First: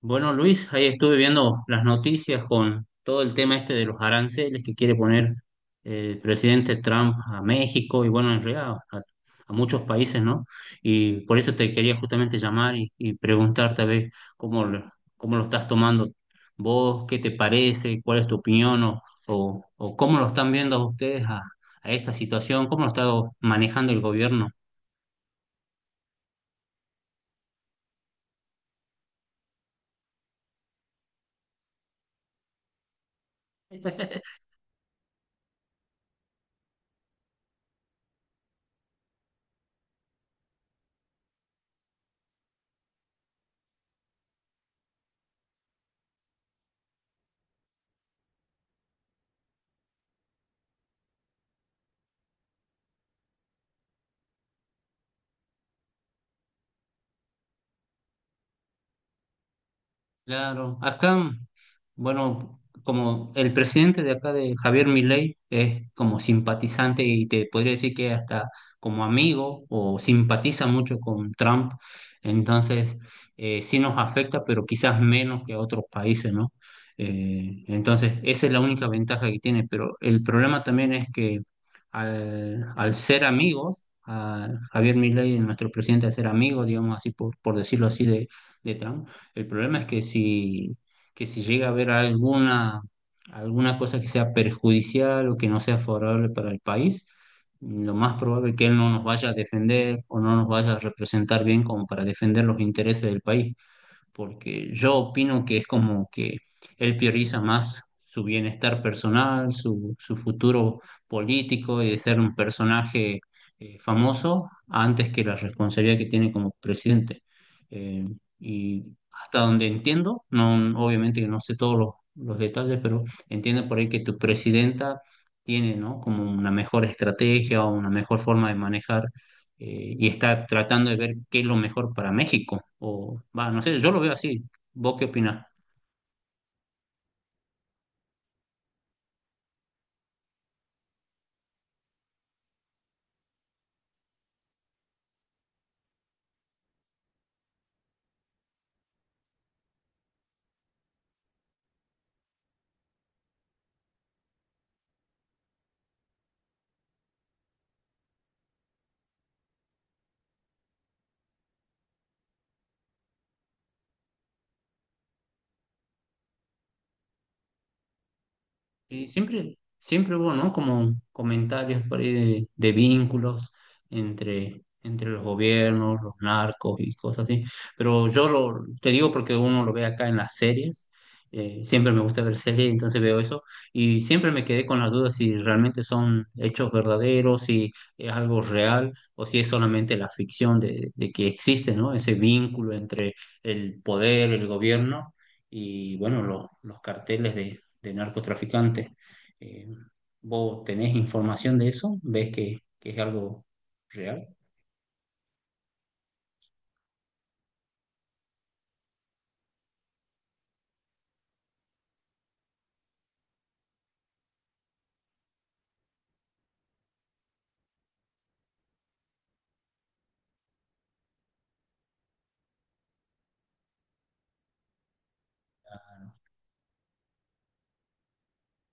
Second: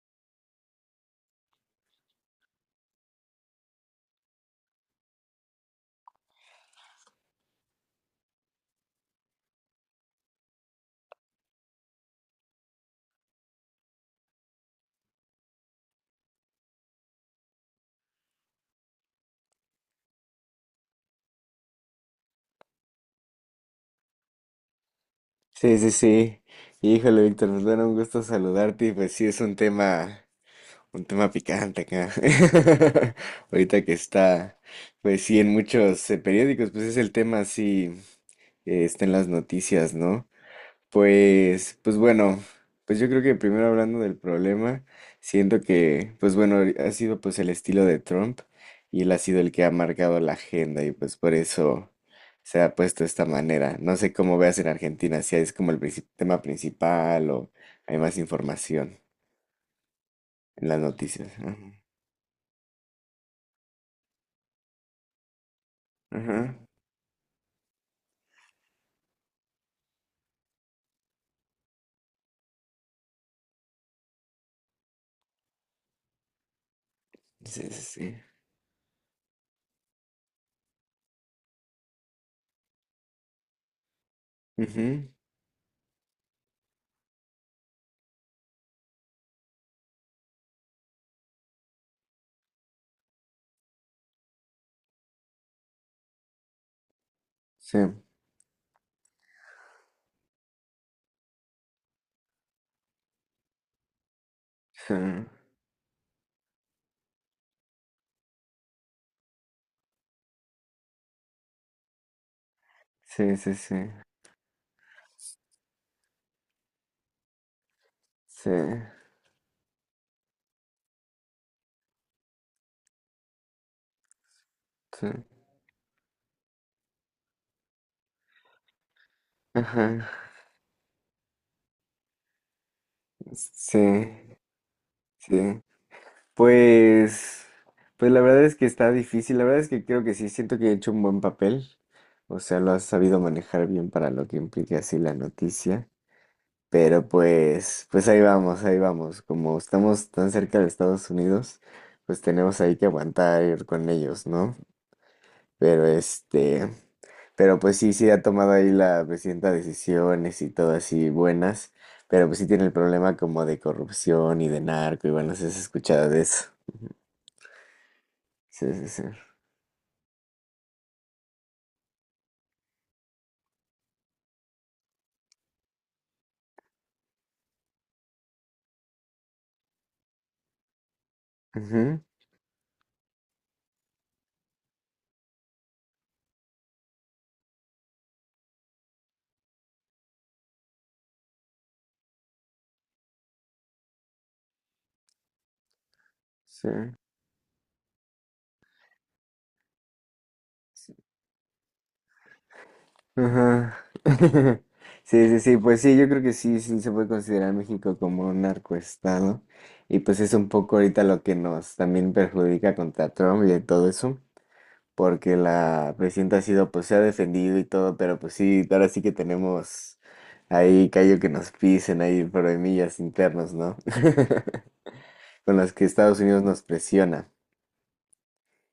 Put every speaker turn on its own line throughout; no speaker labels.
Bueno, Luis, ahí estuve viendo las noticias con todo el tema este de los aranceles que quiere poner el presidente Trump a México y bueno, en realidad a muchos países, ¿no? Y por eso te quería justamente llamar y preguntarte a ver cómo, lo- cómo lo estás tomando vos, qué te parece, cuál es tu opinión o cómo lo están viendo ustedes a esta situación, cómo lo está manejando el gobierno.
Sí, sí, sí. Híjole, Víctor, nos da un gusto saludarte y pues sí es un tema picante acá. Ahorita que está, pues sí, en muchos periódicos, pues es el tema así, está en las noticias, ¿no? Pues bueno, pues yo creo que primero hablando del problema, siento que, pues bueno, ha sido pues el estilo de Trump y él ha sido el que ha marcado la agenda y pues por eso se ha puesto de esta manera. No sé cómo veas en Argentina, si es como el tema principal o hay más información en
Claro,
las
acá,
noticias. Ajá,
bueno, como el presidente de acá de Javier Milei es como
ajá,
simpatizante y te podría decir que hasta como amigo o simpatiza mucho con Trump, entonces sí nos afecta, pero quizás menos que a otros países, ¿no?
sí, sí,
Entonces
sí.
esa es la única ventaja que tiene, pero el problema también es que al ser amigos, a Javier
Ujú,
Milei, nuestro presidente, al ser amigo, digamos así, por decirlo así, de Trump, el problema es que que si llega a haber alguna cosa que sea perjudicial o que no sea favorable para el país,
sí,
lo más probable es que él no nos vaya a defender o no nos vaya a representar bien como para defender los intereses del país porque yo
sí,
opino que es como que él prioriza más su bienestar personal, su futuro político y de ser un personaje
sí, sí, sí,
famoso antes que la responsabilidad que tiene como presidente. Eh,
sí,
y hasta donde entiendo, no, obviamente que no sé todos los detalles, pero entiendo por ahí que tu presidenta
sí,
tiene, ¿no? Como una mejor estrategia o una mejor forma de manejar
ajá,
y está tratando de ver qué es lo mejor para México. O, va, no sé,
sí,
yo lo veo así. ¿Vos qué opinás?
sí. Pues, pues la verdad es que está difícil, la verdad es que creo que sí, siento que he hecho un buen papel, o sea, lo has sabido manejar bien para lo que implica así la noticia, pero pues, pues ahí vamos, como estamos tan cerca de Estados Unidos, pues tenemos ahí que aguantar ir con ellos, ¿no? Pero este, pero pues sí, sí ha tomado ahí la presidenta decisiones y todo así buenas, pero pues sí tiene el problema como de corrupción y de narco y bueno, se has escuchado de eso. Sí, sí, sí.
Y siempre, siempre hubo, ¿no? Como comentarios por ahí de vínculos entre los gobiernos, los narcos y cosas así. Pero yo lo, te digo porque uno lo ve acá en las series. Siempre
Ujú,
me gusta ver series, entonces veo eso. Y siempre me quedé con la duda si realmente son hechos verdaderos, si es algo real o si es solamente la ficción de que existe, ¿no? Ese vínculo entre el poder, el gobierno y, bueno, los
sí.
carteles de narcotraficantes. Eh, ¿Vos tenés información de eso? ¿Ves que es algo
Ajá.
real?
Sí, sí, sí, pues sí, yo creo que sí, sí se puede considerar México como un narcoestado. Y pues es un poco ahorita lo que nos también perjudica contra Trump y todo eso, porque la presidenta ha sido, pues se ha defendido y todo, pero pues sí, ahora sí que tenemos ahí callo que nos pisen, ahí problemillas internos, ¿no? Con las que Estados Unidos nos presiona.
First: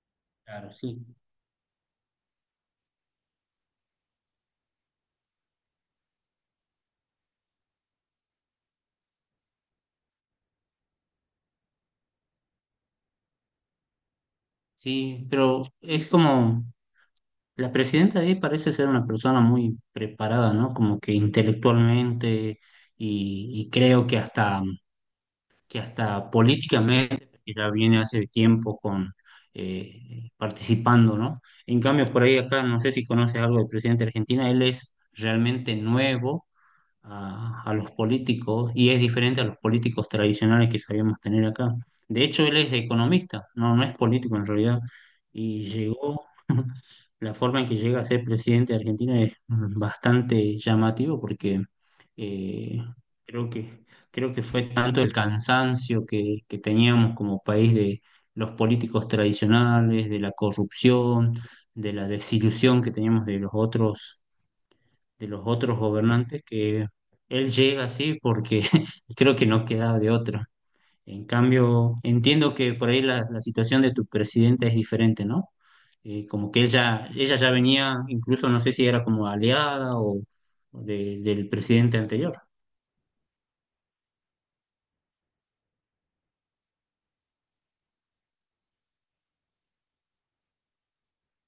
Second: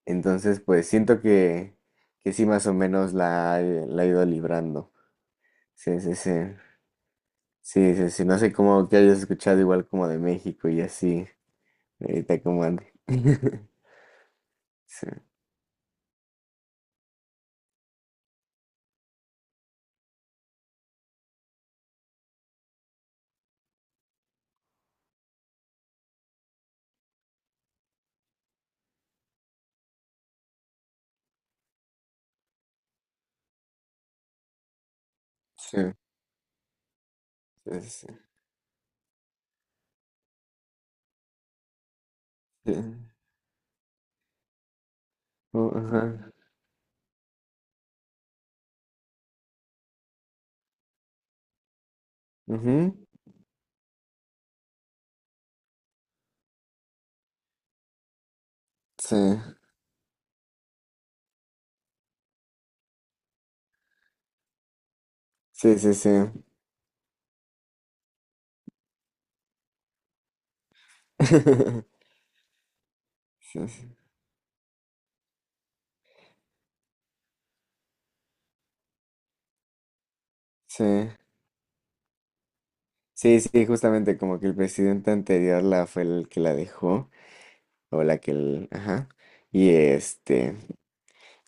Entonces,
Claro,
pues
sí.
siento que sí, más o menos la, la he ido librando. Sí, sí, sí. Sí, sí, sí. No sé cómo que hayas escuchado igual como de México y así. Ahorita como ande. Sí,
Sí, pero es como la presidenta ahí parece ser una persona muy preparada, ¿no? Como que intelectualmente y creo que hasta políticamente ya viene hace tiempo con participando, ¿no? En cambio, por ahí acá, no sé si conoces algo del presidente de Argentina, él es realmente
sí,
nuevo a
sí,
los
sí.
políticos y es diferente a los políticos tradicionales que sabíamos tener acá. De hecho, él es
Sí.
economista, no, no es político en realidad, y
Oh,
llegó,
ajá.
la forma en que llega a ser presidente de Argentina es bastante llamativo porque eh,
Ujú.
creo que, creo que fue tanto el cansancio que teníamos como país de los políticos
Sí,
tradicionales, de la corrupción, de la desilusión que teníamos de los otros
sí, sí, sí.
gobernantes que él llega así porque creo que no quedaba de otra. En cambio, entiendo que por ahí la
Sí,
situación de
sí.
tu presidenta es diferente, ¿no? Como que ella ya venía, incluso no sé si era como aliada
Sí,
del presidente anterior.
sí, sí, justamente como que el presidente anterior la fue el que la dejó, o la que el, ajá. Y este.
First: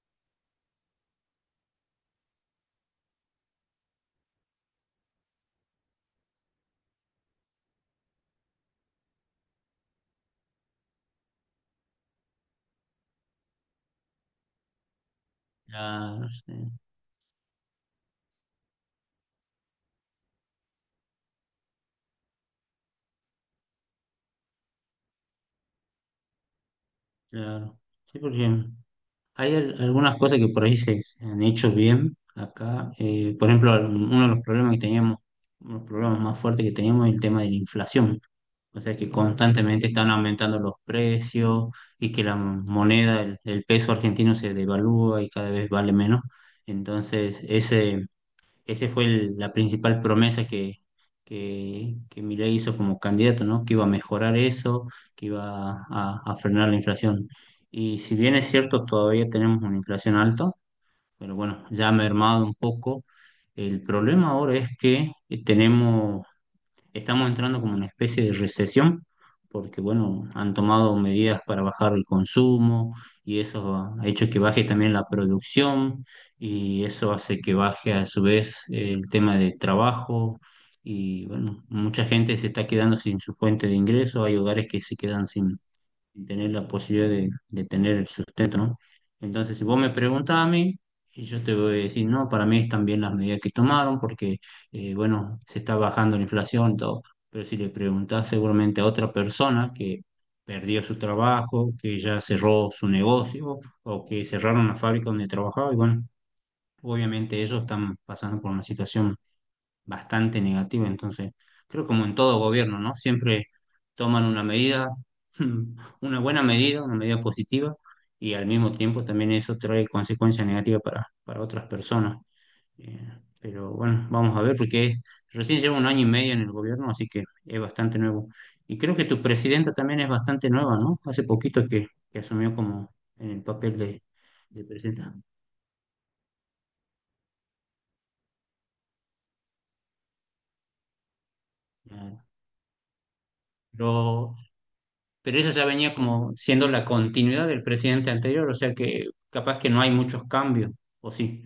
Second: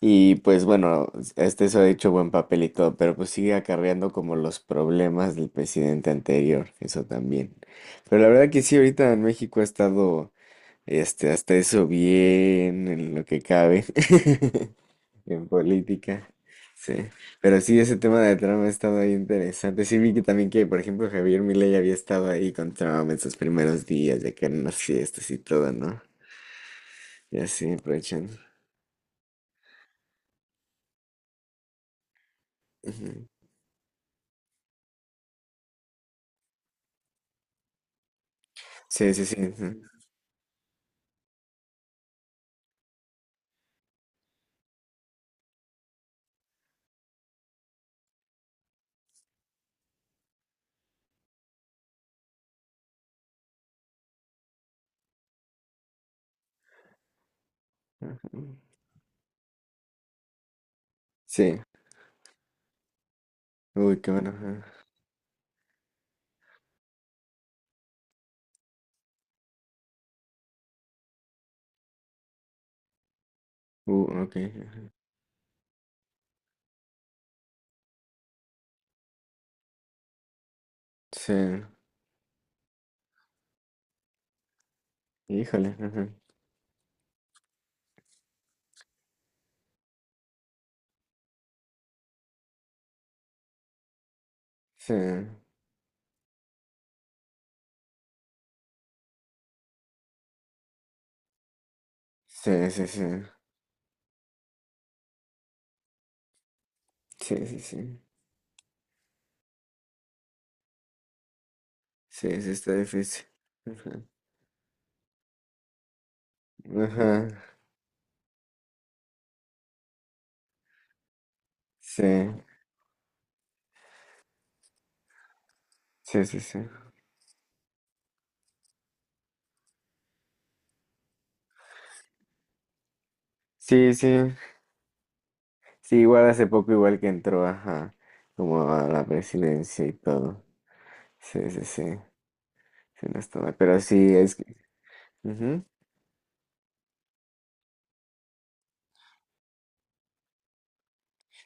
Y pues bueno, este eso ha hecho buen papel y todo, pero pues sigue acarreando como los problemas del presidente anterior, eso también. Pero la verdad que sí, ahorita en México ha estado, este, hasta eso bien, en lo que cabe, en
Ya,
política.
sí,
Sí, pero sí, ese tema de Trump ha estado ahí interesante. Sí, vi que también que, por ejemplo, Javier Milei había estado ahí con Trump en sus primeros días, de que en las fiestas y todo, ¿no? Y así,
claro. Sí,
aprovechando.
porque hay algunas cosas que por ahí se han hecho bien acá.
Ujú.
Por ejemplo, uno de los problemas que teníamos, uno de los problemas más fuertes que teníamos es el tema de la inflación. O sea que
Sí, sí, sí. Ujú.
constantemente están aumentando los precios y que la moneda, el peso argentino se devalúa y cada vez vale menos. Entonces, ese fue la principal promesa que Milei hizo como candidato, ¿no? Que iba a mejorar eso, que iba a frenar la inflación. Y si bien es cierto, todavía tenemos una inflación alta, pero
Sí.
bueno, ya ha mermado un poco. El
Uy, qué bueno.
problema ahora
Ajá.
es que tenemos estamos entrando como una especie de recesión, porque bueno, han tomado medidas para bajar el consumo y eso ha hecho
Ok.
que baje
Ajá.
también la producción y eso hace que baje a su vez el tema de trabajo y
Sí.
bueno, mucha gente se está quedando sin su fuente de ingreso, hay hogares que se quedan sin
Híjole. Ajá.
y tener la posibilidad de tener el sustento, ¿no? Entonces, si vos me preguntas a mí, y yo te voy a decir, no, para mí están bien las medidas que tomaron porque,
Sí.
bueno, se está bajando la inflación y todo, pero si le preguntás seguramente a otra persona que perdió su trabajo, que ya
Sí,
cerró
sí,
su
sí.
negocio o que cerraron la fábrica donde trabajaba, y bueno, obviamente
Sí, sí,
ellos están
sí.
pasando por una situación bastante negativa. Entonces, creo como en todo
Sí, sí, está
gobierno, ¿no?
difícil.
Siempre
Ajá.
toman una medida, una buena medida, una medida
Ajá.
positiva, y al mismo tiempo también eso trae consecuencias negativas para otras
Sí.
personas. Eh, pero bueno, vamos a ver, porque recién llevo un año y
Sí,
medio en
sí,
el
sí.
gobierno, así que es bastante nuevo. Y creo que tu presidenta también es bastante nueva, ¿no? Hace poquito que asumió como en el papel
Sí, sí.
de presidenta.
Sí, igual hace poco, igual que entró, ajá. Como a la presidencia y todo. Sí, sí, sí.
Eh,
Sí, no estaba. Pero sí, es
Pero
que.
pero eso
Ujú.
ya venía como siendo la continuidad del presidente anterior, o sea que capaz que no hay muchos cambios, o sí.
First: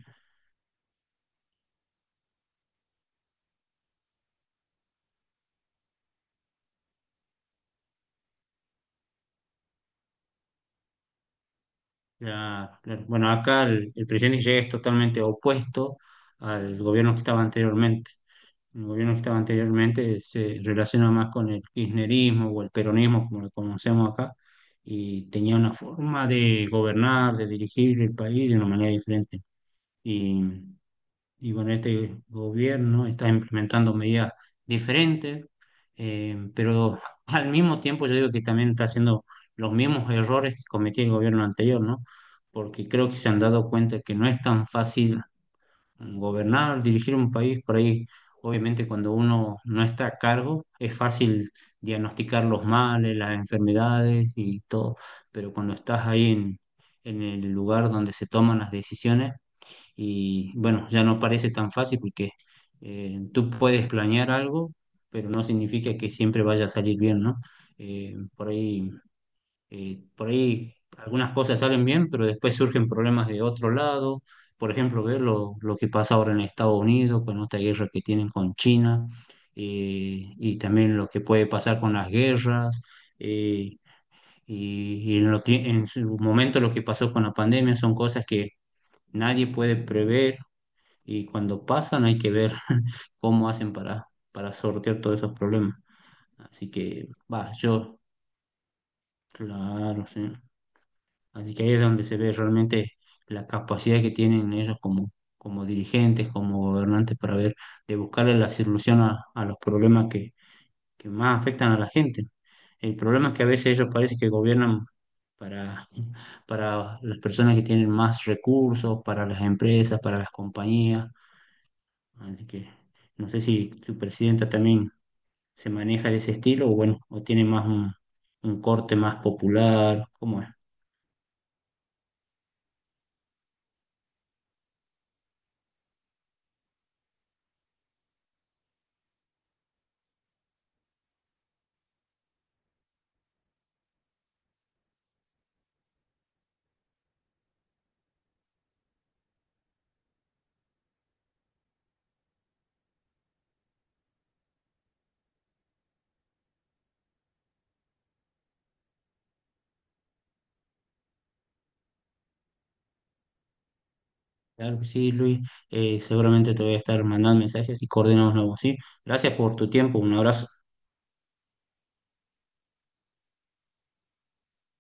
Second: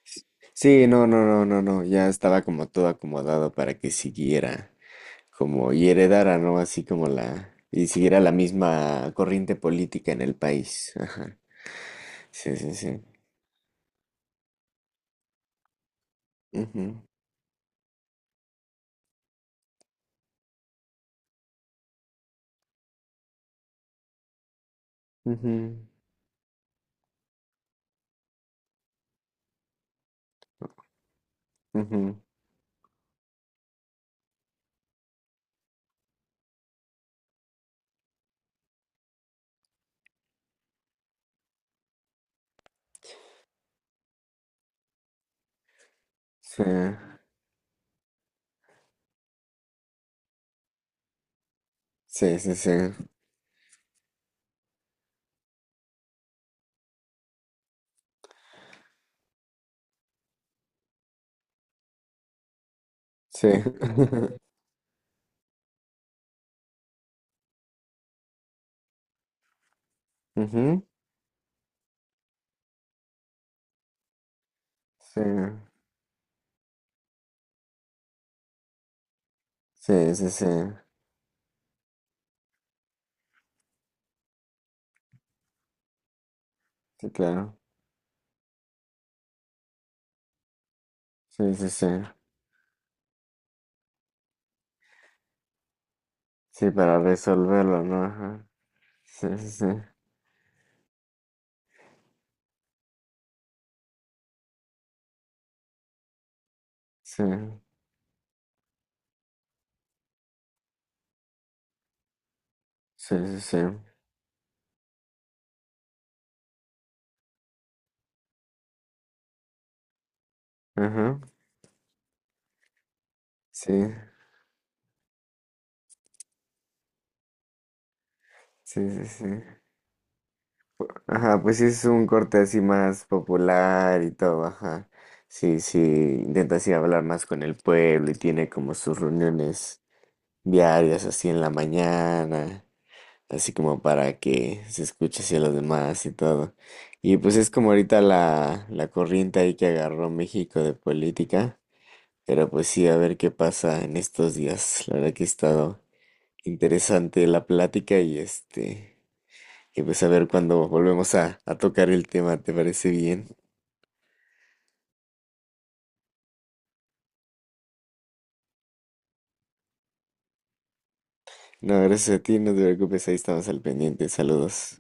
Sí, no, no, no, no, no. Ya estaba como todo acomodado para que siguiera. Como y heredara, ¿no? Así como la, y siguiera la misma corriente política en el país. Ajá. Sí, sí, sí.
Bueno, acá el presidente que llega es totalmente opuesto al
Ujú,
gobierno que estaba anteriormente. El gobierno que estaba anteriormente se relaciona más con el kirchnerismo o el peronismo, como lo conocemos acá, y tenía una
ujú,
forma de gobernar, de dirigir el país de una manera diferente. Y bueno,
ujú.
este gobierno está implementando medidas diferentes, pero al mismo tiempo yo digo que también está haciendo los mismos errores que cometía el gobierno anterior, ¿no? Porque creo que se han dado cuenta que no es tan fácil
Sí,
gobernar, dirigir un país, por ahí obviamente cuando uno no está a cargo es fácil
sí,
diagnosticar
sí,
los
sí.
males, las enfermedades y todo, pero cuando estás ahí en el lugar donde se toman las decisiones, y bueno, ya no parece tan fácil porque
Sí.
tú puedes planear algo, pero no significa que siempre vaya a salir bien, ¿no? Eh, por ahí, por ahí
Ujú.
algunas cosas salen bien, pero después surgen problemas de otro lado. Por ejemplo, ver
Sí,
lo que pasa ahora en Estados Unidos con esta guerra que tienen con China
sí, sí, sí.
y también lo que puede pasar con las guerras. eh, en su momento lo que
Sí,
pasó con la
claro.
pandemia son cosas que nadie puede prever y
Sí,
cuando
sí, sí.
pasan hay que ver cómo hacen para sortear todos esos problemas. Así
Sí, para
que, va,
resolverlo,
yo,
¿no? Ajá. Sí, sí, sí.
claro, sí. Así que ahí es donde se ve realmente la capacidad que tienen ellos como, como dirigentes, como gobernantes,
Sí,
para ver, de buscarle la solución a los problemas que más afectan a la gente. El
sí,
problema es
sí,
que a
sí.
veces ellos parece que gobiernan para, para las personas que tienen más recursos, para las empresas, para las compañías.
Ajá.
Así que no sé si
Sí,
su presidenta también se maneja de ese estilo o bueno, o tiene más un
sí,
corte
sí,
más
sí.
popular, ¿cómo es?
Ajá, pues sí es un corte así más popular y todo, ajá. Sí, sí, intenta así hablar más con el pueblo y tiene como sus reuniones diarias así en la mañana, así como para que se escuche así a los demás y todo. Y pues es como ahorita la, la corriente ahí que agarró México de política, pero pues sí, a ver qué pasa en estos días. La verdad que ha estado interesante la plática y este... Y pues a ver cuando volvemos a tocar el tema, ¿te parece bien?
Claro que sí, Luis, seguramente te voy a estar mandando mensajes y coordinamos nuevos, ¿sí? Gracias por tu tiempo, un abrazo.
No, gracias a ti, no te preocupes, ahí estamos al pendiente. Saludos.